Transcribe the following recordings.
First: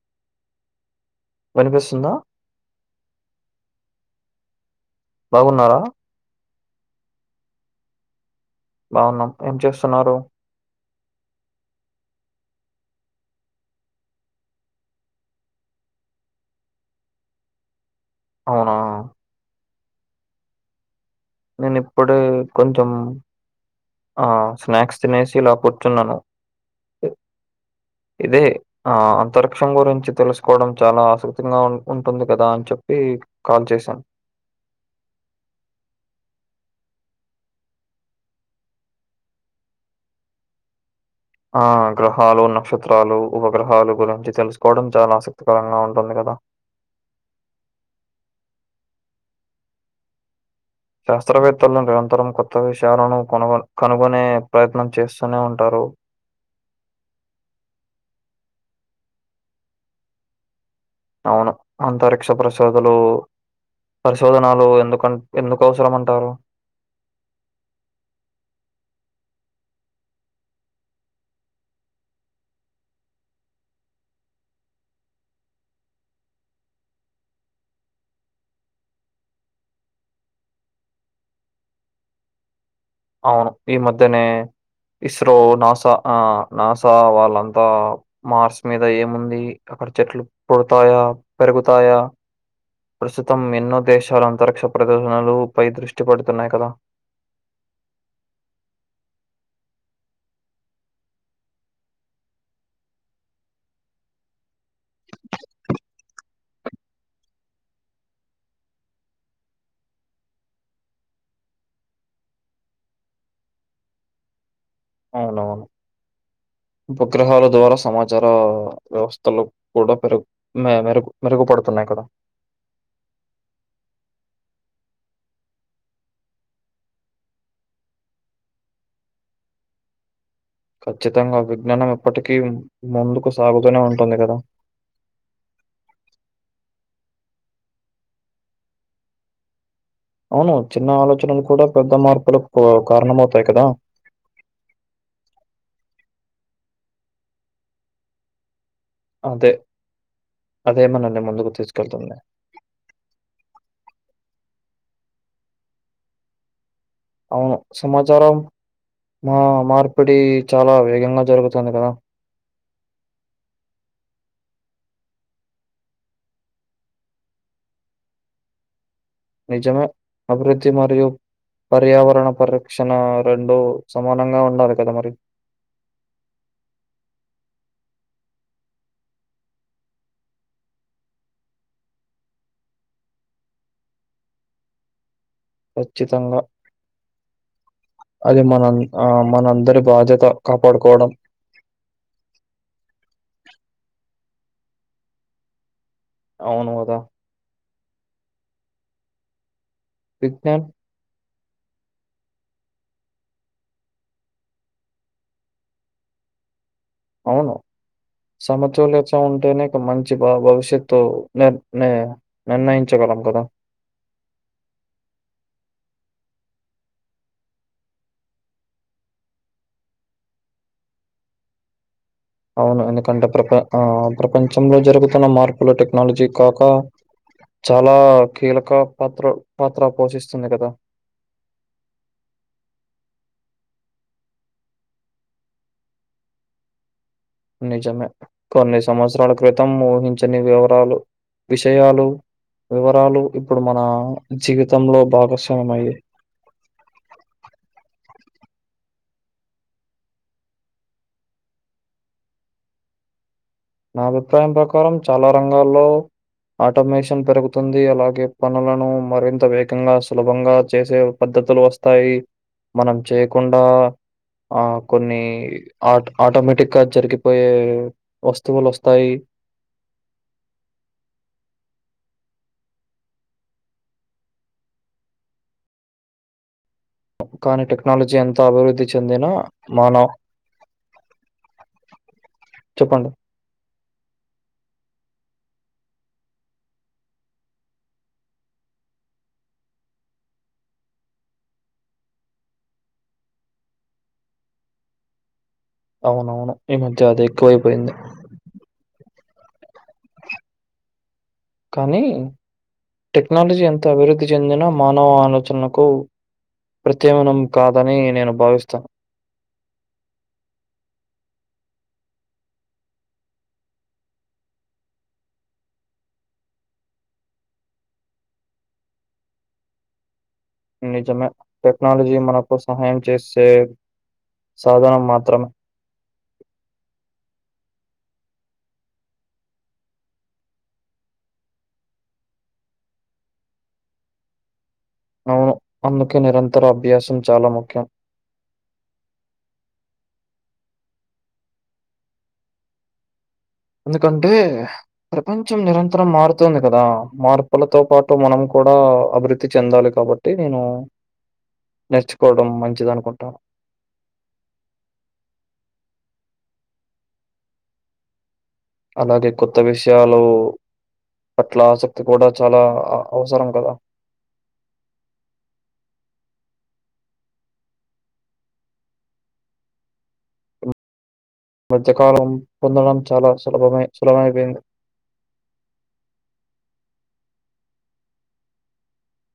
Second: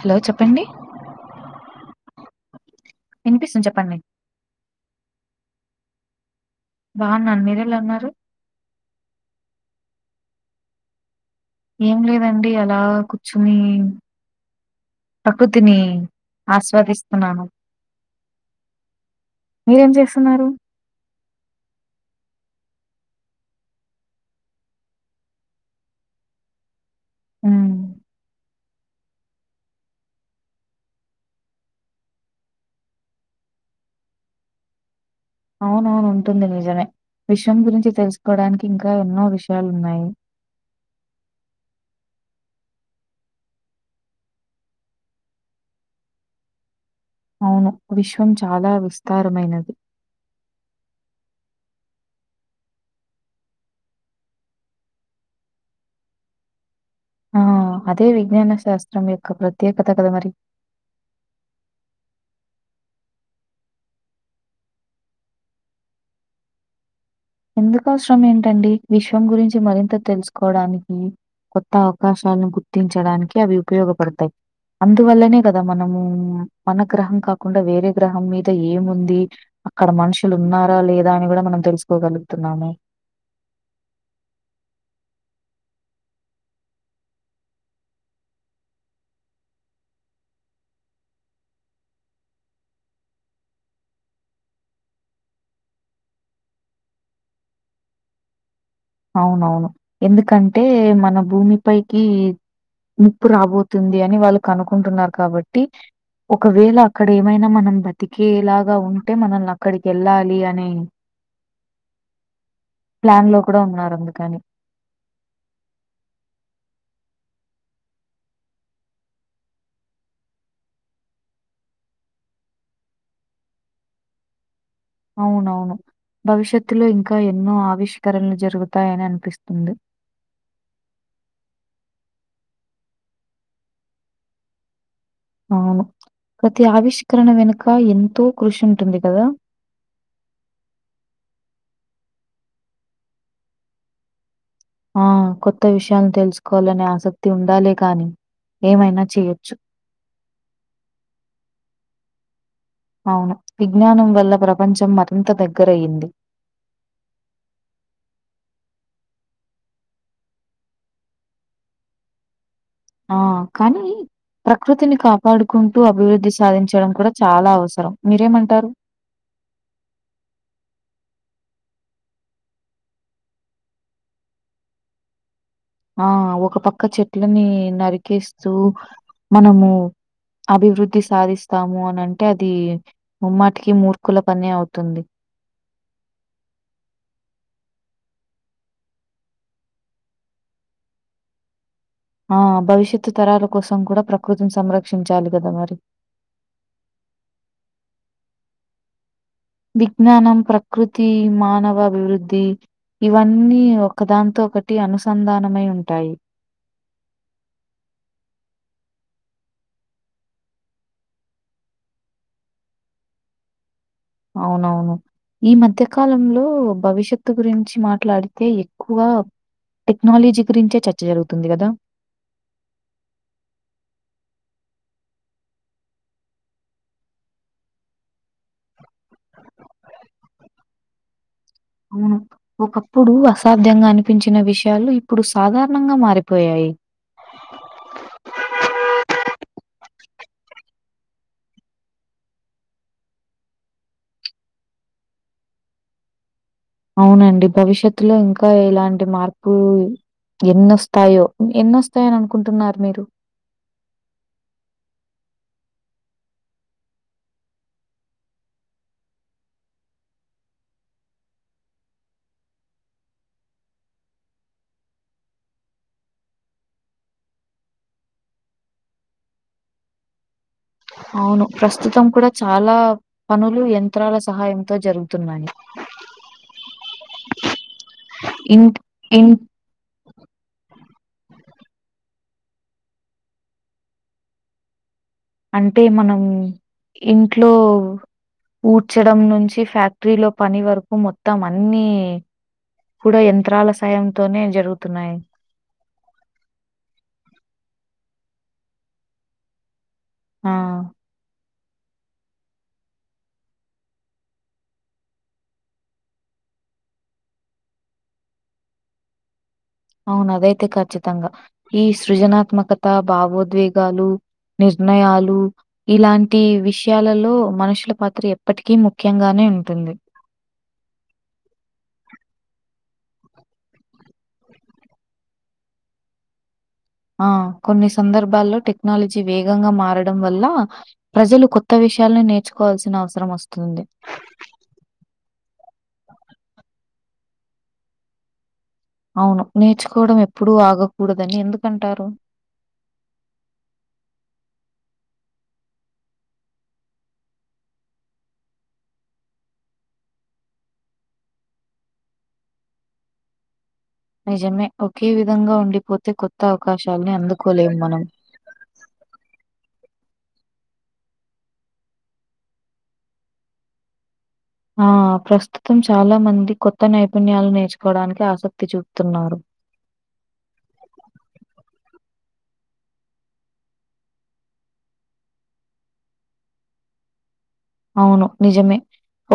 Hello చెప్పండి వినిపిస్తుందా? వినిపిస్తును చెప్పండి బాగున్నారా బాగున్నా మీరులా అన్నారు బావున్నా ఏం చేస్తున్నారు ఏం లేదండి అలా కూర్చుని ప్రకృతిని ఆస్వాదిస్తున్నాను అవునా మీరేం చేస్తున్నారు నేను ఇప్పుడే కొంచం ఆ స్నాక్స్ తినేసి ఇలా కూర్చున్నాను హ్మ్. ఇదే ఆ అంతరిక్షం గురించి తెలుసుకోవడం చాలా ఆసక్తింగా ఉన్ ఉంటుంది గదా అని చెప్పి కాల్ చేసాన్ అవునవును ఉంటుంది నిజమే, విశ్వం గురించి తెలుసుకోవడానికి ఇంకా ఎన్నో విషయాలున్నాయి ఆ గ్రహాలు, నక్షత్రాలు, ఉపగ్రహాలు గురించి తెలుసుకోవడం చాలా ఆసక్తికరంగా ఉంటుంది గదా అవును విశ్వం చాలా విస్తారమైనది. శాస్త్రవేత్తలు నిరంతరం కొత్త విషయాలను కొను కనుగొనే ప్రయత్నం చేస్తూనే ఉంటారు. ఉ ఆ అదే విజ్ఞాన శాస్త్రం యొక్క ప్రత్యేకత కదా మరి. అవును అంతరిక్ష ప్రశోదలు పరిశోధనాలు ఎందుకన్ ఎందుకు అవసరం అంటారు ఎందుకు అవసరం ఏంటండి? విశ్వం గురించి మరింత తెలుసుకోవడానికి కొత్త అవకాశాల్ను గుర్తించడానికి అవి ఉపయోగపడతయి. అందువల్లనే కదా మనమూ మన గ్రహం కాకుండా వేరే గ్రహం మీద ఏముంది అక్కడ మనుషులు ఉన్నారా లేదా అని గుడా మనం తెలుసుకోగలుగుతున్నాము. అవును ఈ మధ్యనే ఇస్రో నాసా ఆ నాసా వాళ్ళంతా మార్స్ మీద ఏముంది? క్కడ చెట్లు పుడతాయా, పెరుగుతాయా? ప్రస్తుతం ఎన్నో దేశాలు అంతరిక్ష ప్రదర్శనలు పై దృష్టి పెడుతున్నాయి కదా అవునవును, ఎందుకంటే మన భూమి పైకి నిప్పు రాబోతుంది అని వాళ్ళు కనుకుంటున్నారు కాబట్టి ఒకవేళ అక్కడేమైనా మనం బతికేలాగా ఉంటే మనల్నక్కడికి వెళ్ళాలి అనే ప్లాన్ లో కూడా ఉన్నారు అందుకని అవునవును ఉపగ్రహాల ద్వారా సమాచారా వ్యవస్థలు కూడా పెరుగు మే మెరుగు మెరుగుపడుతున్నాయి క్కడ అవునవును భవిష్యత్తులో ఇంకా ఎన్నో ఆవిష్కరణలు జరుగుతాయని అనిపిస్తుంది. ఖచ్చితంగా విజ్ఞానం ఎప్పటికీ మ్ ముందుకు సాగుతూనే ఉంటుంది గదా అవును ప్రతి ఆవిష్కరణ వెనుక ఎంతో కృషి ఉంటుంది గదా అవును చిన్న ఆలోచనలు కూడా పెద్ద మార్పులకు కారణమవుతాయి కదా. ఆ కొత్త విషయాలు తెలుసుకోవాలనే ఆసక్తి ఉండాలే కాని అంతె అదే మనల్ని ముందుకు తీసుకెళ్తుంది. అవును విజ్ఞానం వల్ల ప్రపంచం మరింత దగ్గరయ్యింది అవును సమాచారం మా మార్పిడి చాలా వేగంగా జరుగుతుంది గదా ఆ కనీ ప్రకృతిని కాపాడుకుంటూ అభివృద్ధి సాధించడం కూడా చాలా అవసరం, మీరేమంటారు? నిజమే అభివృద్ధి మరియు పర్యావరణ పరిరక్షణ రెండు సమానంగా ఉండాలి కద మరి ఆ ఒక పక్క చెట్లని నరికేస్తూ మనము అభివృద్ధి సాధిస్తాము అని అంటే అదీ ముమ్మాటికి మూర్ఖుల పనే అవుతుంది. ఖచ్చితంగా అది మనం ఆ మనందరి బాధ్యత కాపాడుకోవడం. ఆ భవిష్యత్తు తరాల కోసం కూడా ప్రకృతిని సంరక్షించాలి కద మరి అవును గదా విజ్ఞానం, విజ్ఞాన్ ప్రకృతి మానవభివృద్ధి ఇవన్నీ ఒకదానితో ఒకటి అనుసంధానమై ఉంటాయి అవును సమతుల్యత ఉంటేనే మంచి భవిష్యత్తు ని నిర్ణయించగలం కదా అవునవును ఈ మధ్యకాలంలో భవిష్యత్తు గురించి మాట్లాడితే ఎక్కువ టెక్నాలజీ గురించే చర్చ జరుగుతుంది కదా అవును ఎందుకంటే ఆ ప్రపంచంలో జరుగుతున్న మార్పులు టెక్నాలజీ కాక చాలా కీలక పాత్ర పోషిస్తుంది కదా అవును ఒకప్పుడు అసాధ్యంగా అనిపించిన విషయాలు ఇప్పుడు సాధారణంగా మారిపోయాయి నిజమే కొన్ని సంవత్సరాల క్రితం ఊహించని వివరాలు విషయాలు వివరాలు ఇప్పుడు మన జీవితంలో భాగస్వామ్య అయ్యాయి అవునండి భవిష్యత్తులో ఇంకా ఇలాంటి మార్పు ఎన్నోస్తాయో ఎన్నోస్తాయని అనుకుంటున్నారు మీరు నా అభిప్రాయం ప్రకారం చాలా రంగాల్లో ఆటోమేషన్ పెరుగుతుంది అలాగే పనులను మరింత వేగంగా సులభంగా చేసే పద్ధతులు వస్తాయి మనం చేయకుండా ఆ కొన్ని ఆ ఆటోమేటిక్ గా జరిగిపోయే వస్తు వులు వస్తాయి అవును ప్రస్తుతం కూడా చాలా పనులు యంత్రాల సహాయంతో జరుగుతున్నాయి అ కానీ టెక్నాలజీ అంత ఇంట్ అభివృద్ధి చెందినా ఇన్ మనం చెప్పండి అంటే మనం ఇంట్లో ఊడ్చడం నుంచి ఫ్యాక్టరీలో పని వరకు మొత్తం అన్ని కూడా యంత్రాల సాయంతోనే జరుగుతున్నాయి అవునవును ఈ మధ్య అది ఎక్కువైపోయింది ఆ కానీ టెక్నాలజీ ఎంత అభివృద్ధి చెందిన మానవ ఆలోచనకు ప్రత్యమనం కాదని నేను భావిస్తాను అవును అదైతే ఖచ్చితంగా ఈ సృజనాత్మకత భావోద్వేగాలు నిర్ణయాలు ఇలాంటి విషయాలలో మనుషుల పాత్ర ఎప్పటికీ ముఖ్యంగానే ఉంటంది నిజమే టెక్నాలజీ మనకు సహాయం చేస్తది సాధనం మాత్రమే ఆ కొన్ని సందర్భాల్లో టెక్నాలజీ వేగంగా మారడం వల్ల ప్రజలు కొత్త విషయాలను నేర్చుకోవాల్సిన అవసరం వస్తుంది అవును అందుకే నిరంతర అభ్యాసం చాలా ముఖ్యం అవును నేర్చుకోవడం ఎప్పుడూ ఆగకూడదని ఎందుకంటారు ఎందుకంటే ప్రపంచం నిరంతరం మారుతుంది కదా మార్పులతో పాటు మనం కూడా అభివృద్ధి చెందాలి కాబట్టి నేను నేర్చుకోవడం మంచిది అనుకుంటాను నిజమే ఒకే విధంగా ఉండిపోతే కొత్త అవకాశాలని అందుకోలేము మనం అలాగే కొత్త విషయాలు పట్ల ఆసక్తి కూడా చాలా అవసరం కదా ఆ ప్రస్తుతం చాలా మంది కొత్త నైపుణ్యాలు నేర్చుకోవడానికి ఆసక్తి చూపుతున్నారు మ్మ్ [unintelligible] కాలం పొందడం చాలా సులభమై సులభమైపోయింది అవును నిజమే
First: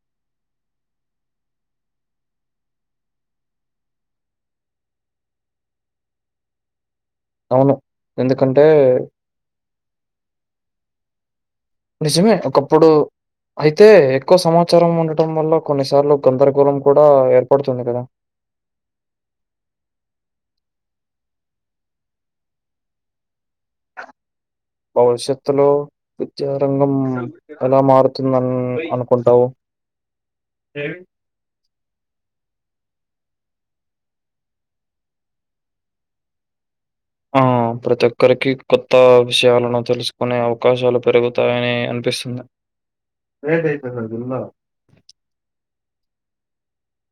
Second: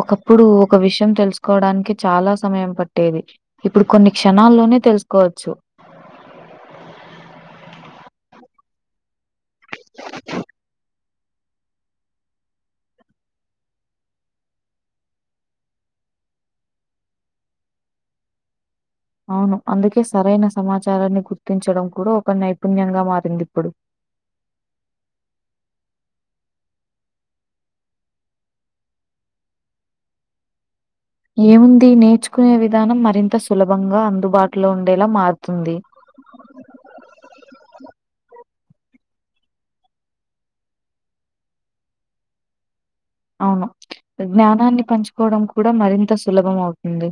ఒకప్పుడు ఒక విషయం తెలుసుకోవడానికి చాలా సమయం పట్టేది ఇప్పుడు కొన్ని క్షణాల్లోనే తెలుసుకోవచ్చు అవును ఎందుకంటే నిజమే ఒకప్పుడు అయితే ఎక్కువ సమాచారం ఉండటం వల్ల కొన్నిసార్లు గందరగోళం కూడా ఏర్పడుతుంది కదా అవును అందుకే సరైన సమాచారాన్ని గుర్తించడం కూడా ఒక నైపుణ్యంగా మారింది ఇప్పుడు ఆ భవిష్యత్తులో విద్యారంగం ఎలా మారుతుందన్ అనుకుంటావు ఏ ఏముంది నేర్చుకునే విధానం మరింత సులభంగా అందుబాటులో ఉండేలా మారుతుంది. ఆ ప్రతి ఒక్కరికి కొత్త విషయాలను తెలుసుకునే అవకాశాలు పెరుగుతాయని అ నిపిస్తుంది అవును జ్ఞానాన్ని పంచుకోవడం కూడా మరింత సులభం అవుతుంది.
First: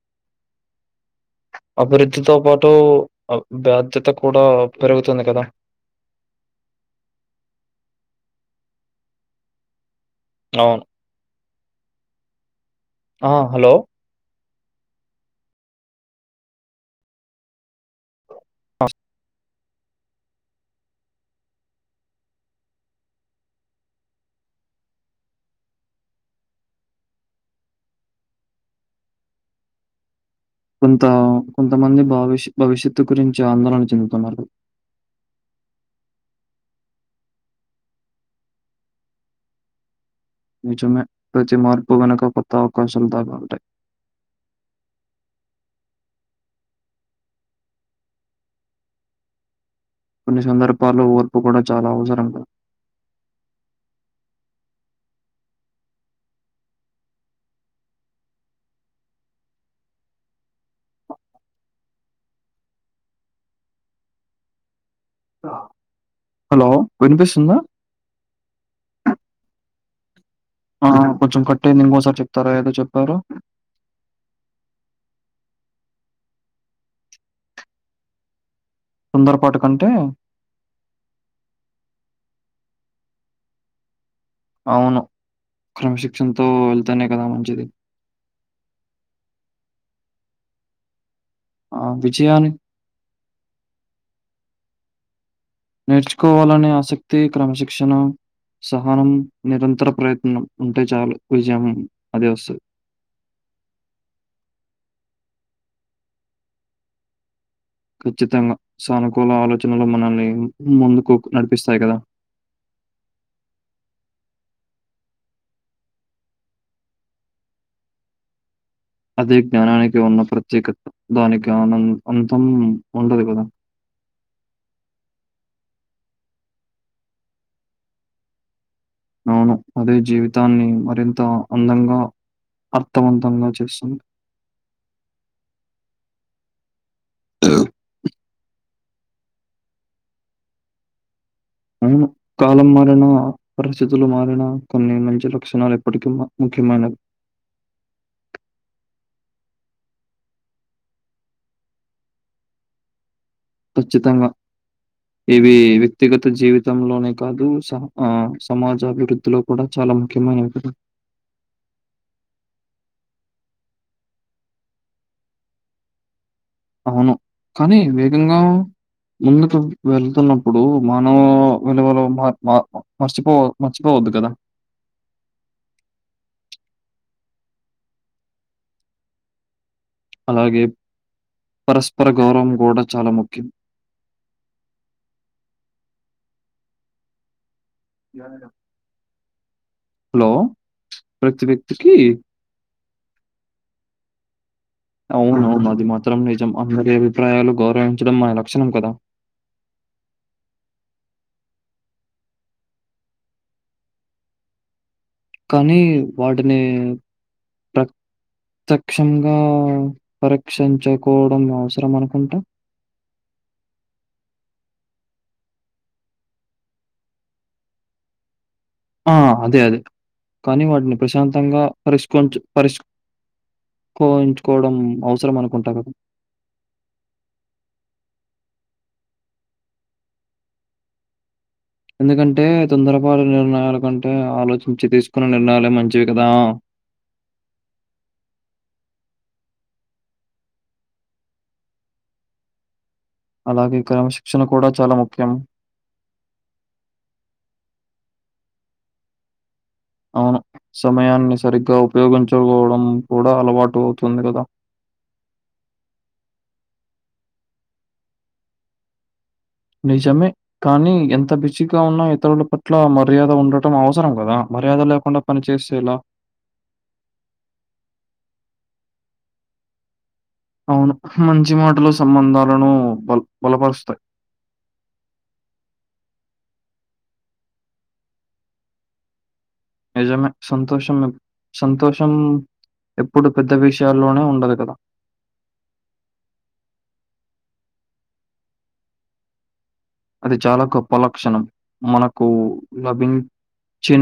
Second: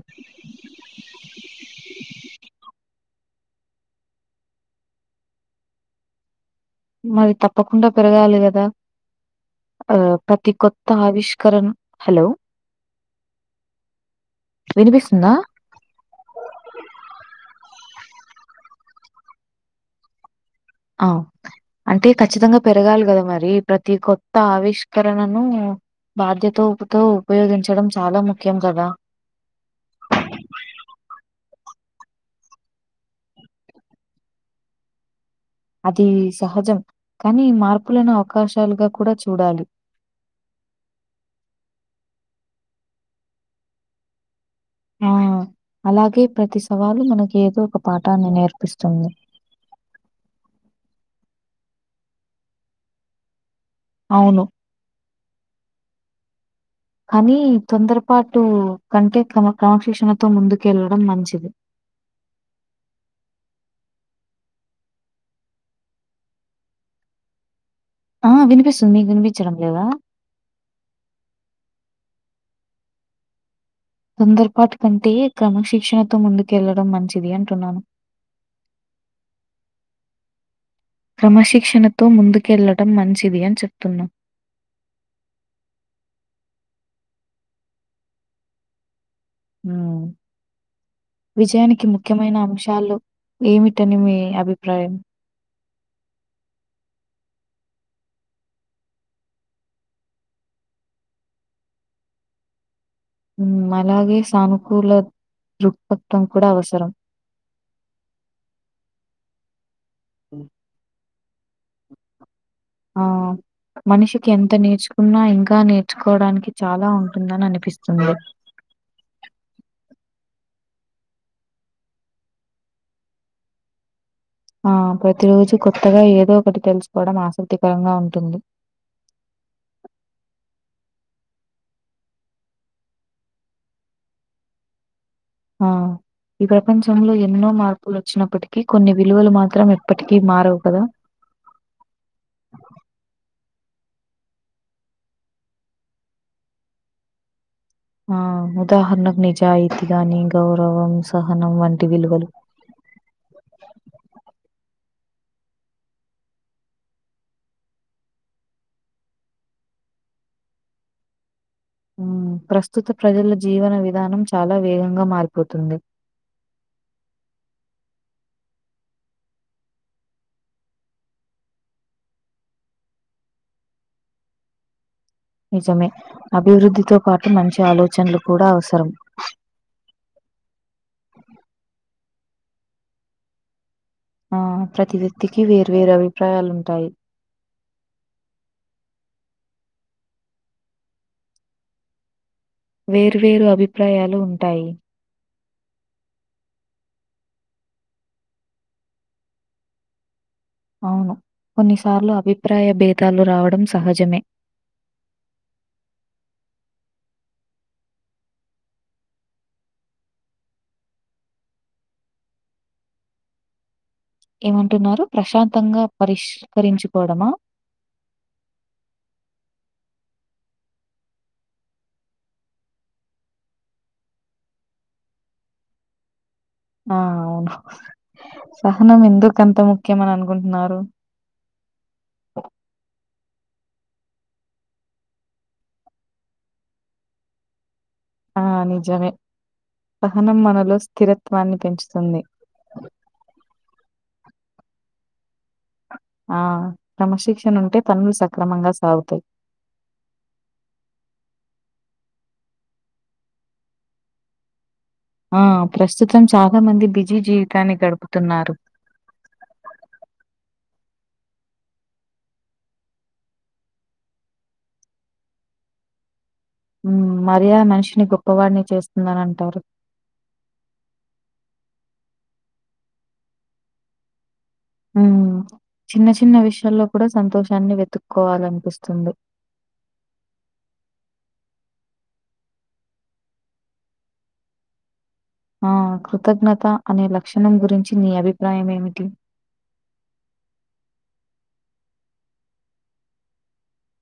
ఓ బాధ్యత కూడా పెరుగుతుంది కదా మరి తప్పకుండా పెరగాలి కదా ఆ ప్రతి అవును. కొత్త ఆవిష్ కరణ హలో ఆ హలో వినిపిస్తుందా ఆ అంటే ఖచ్చితంగా పెరగాలి కదా మరి ప్రతి కొత్త ఆవిష్కరణను బాధ్యతతో ఉపయోగించడం చాలా ముఖ్యం కదా కొంత కొంతమంది భవిష్ భవిష్యత్తు గురించి ఆందోళన చెందుతున్నారు అది సహజం కానీ మార్పులను అవకాశాలుగా కూడా చూడాలి నిజమే ప్రతి మార్పు వెనుక కొత్త అవకాశాలు దాగి ఉంటాయి. ఆ అలాగే ప్రతి సవాలు మనకి ఏదో ఒక పాఠాన్ని నేర్పిస్తుంది. కొన్ని సందర్బాలో ఓర్పు కూడా చాలా అవసరంగా అవును కానీ తొందరపాటు కంటే క్రమ క్రమశిక్షణతో ముందుకెళ్ళడం మంచిది హలో వినిపిస్తుందా ఆ వినిపిస్తుంది మీకు వినిపించడం లేదా ఆ కొంచెం కట్టయింది ఇంకోసారి చెప్తారా ఏదో చెప్పారు తొందరపాటు కంటే క్రమశిక్షణతో ముందుకెళ్లడం మంచిది అంటున్నాను. తొందరపటు కంటే క్రమశిక్షణతో ముందుకెళ్లడం మంచిది అని చెప్తున్నా అవును క్రమశిక్షణతో వెళ్తానే కదా మంచిది ఉ ఆ! విజయానికి ముఖ్యమైన విజయాన్ని అంశాలు ఏమిటాని మీ అభిప్రాయం నేర్చుకోవాలనే ఆసక్తి, క్రమశిక్షణ సహనం నిరంతర ప్రయత్నం ఉంటే చాలు విజయం అదే వస్తది అలాగే సానుకూల దృక్పథం కూడా అవసరం ఖచ్చితంగా సానుకూల ఆలోచనలు మనల్ని ముందుకు నడిపిస్తాయి కదా ఆ మనిషికి ఎంత నేర్చుకున్నా, ఇంకా నేర్చుకోవడానికి చాలా ఉంటుందని అనిపిస్తుంది. అదే జ్ఞానానికి ఉన్న ప్రత్యేకత. దానికి ఆనం అంతం ఉండదు కదా. ఆ ప్రతిరోజు కొత్తగా ఏదో ఒకటి తెలుసుకోవడం ఆసక్తికరంగా ఉంటుంది. అవును అదే జీవితాన్ని మరింత అందంగా అర్థవంతంగా చేస్తుంది. ఆ ఈ ప్రపంచంలో, ఎన్నో మార్పులు వచ్చినప్పటికీ, కొన్ని విలువలు మాత్రం ఎప్పటికీ మారవు కదా! ఉను. కాలం మారినా పరిస్థితులు మారినా కొన్ని మంచి లక్షణాలు ఎప్పటికి మ ఖ్యమైనవి. ఆ ఉదాహరణకు నిజాయితీగాని, గౌరవం, సహనం వంటి విలువలు. ఖచ్చితంగా. ఇవి వ్యక్తిగత జీవితంలోనే కాదు. స ఆ సమాజాభివృద్ధిలో కూడా చా చాల ముఖ్యమైనవి కదా. మ్ ప్రస్తుత ప్రజల జీవన విధానం చాలా వేగంగా మారిపోతుంది. అవును. కానీ వేగంగా, ముందుకు వెళ్తున్నప్పుడు, మానవ విలువలు మ మ మర్చిపో మర్చిపోవ వద్దు కదా! నిజమే అభివృద్ధితో పాటు, మంచి ఆలోచనలు కూడా అవసరం. అలాగే పరస్పర గౌరవం కూడ చాలా ముఖ్యం. ఆ ప్రతి వ్యక్తికి వేర్వేరు అభిప్రాయాలుంటాయి. హలో ప్రతి వ్యక్తికి, వేరు వేరు అభిప్రాయాలు ఉంటాయి. అవునవును అది మాత్రం నిజం. అందరి అభిప్రాయాలు గౌరవించడం మన లక్షణం కదా! అవును కొన్నిసార్లు అభిప్రాయ భేదాలు రావడం సహజమే. కానీ, వాటిని ప్ర త్యక్షంగా పరీక్షించకోవడం అవసరం అనుకుంటా! ఏమంటున్నారు? ప్రశాంతంగా పరిష్కరించుకోవడమా? ఆ అదే అదే. కానీ, వాటిని ప్రశాంతంగా పరిష్కరించు పరిష్ కోయించుకోవడం అవసరం అనుకుంటా కదా! ఆ అవును. సహనం ఎందుకు అంత ముఖ్యం అని అనుకుంటున్నారు? ఎందుకంటే, తొందర పాటు, నిర్ణయాల కంటే, ఆలోచించి తీసుకున్న నిర్ణయాలే మంచివి కదా! ఆ నిజమే. సహనం మనలో స్థిరత్వాన్ని పెంచుతుంది. అలాగే క్రమశిక్షణ కూడా చాలా ముఖ్యం. ఆ క్రమశిక్షణ ఉంటే, పనులు సక్రమంగా సాగుతాయి. అవును. సమయాన్ని సరిగ్గా ఉపయోగించుకోవడం కూడా, అలవాటు అవుతుంది కదా! ఆ ప్రస్తుతం చాలా మంది బిజీ జీవితాన్ని గడుపుతున్నారు. నిజమే కానీ ఎంత బిజీగా ఉన్నా, ఇతరుల పట్ల మర్యాద ఉండటం అవసరం కదా! మర్యాద లేకుండా పని చేస్తే ఎలా? మ్. మర్యాద మనిషిని గొప్పవాడిని చేస్తుందని అంటారు. అవును. మంచి మాటలు సంబంధాలను బల బలపరుస్తాయి. మ్ చిన్న చిన్న విషయాల్లో కూడా, సంతోషాన్ని వెతుక్కోవాలనిపిస్తుంది. నిజమే సంతోషం, సంతోషం. ఎప్పుడు పెద్ద విషయాల్లోనే ఉండదు కదా! ఆ కృతజ్ఞత అనే లక్షణం గురించి నీ అభిప్రాయం ఏమిటి? అది చాలా గొప్ప లక్షణం. మనకు లభించిన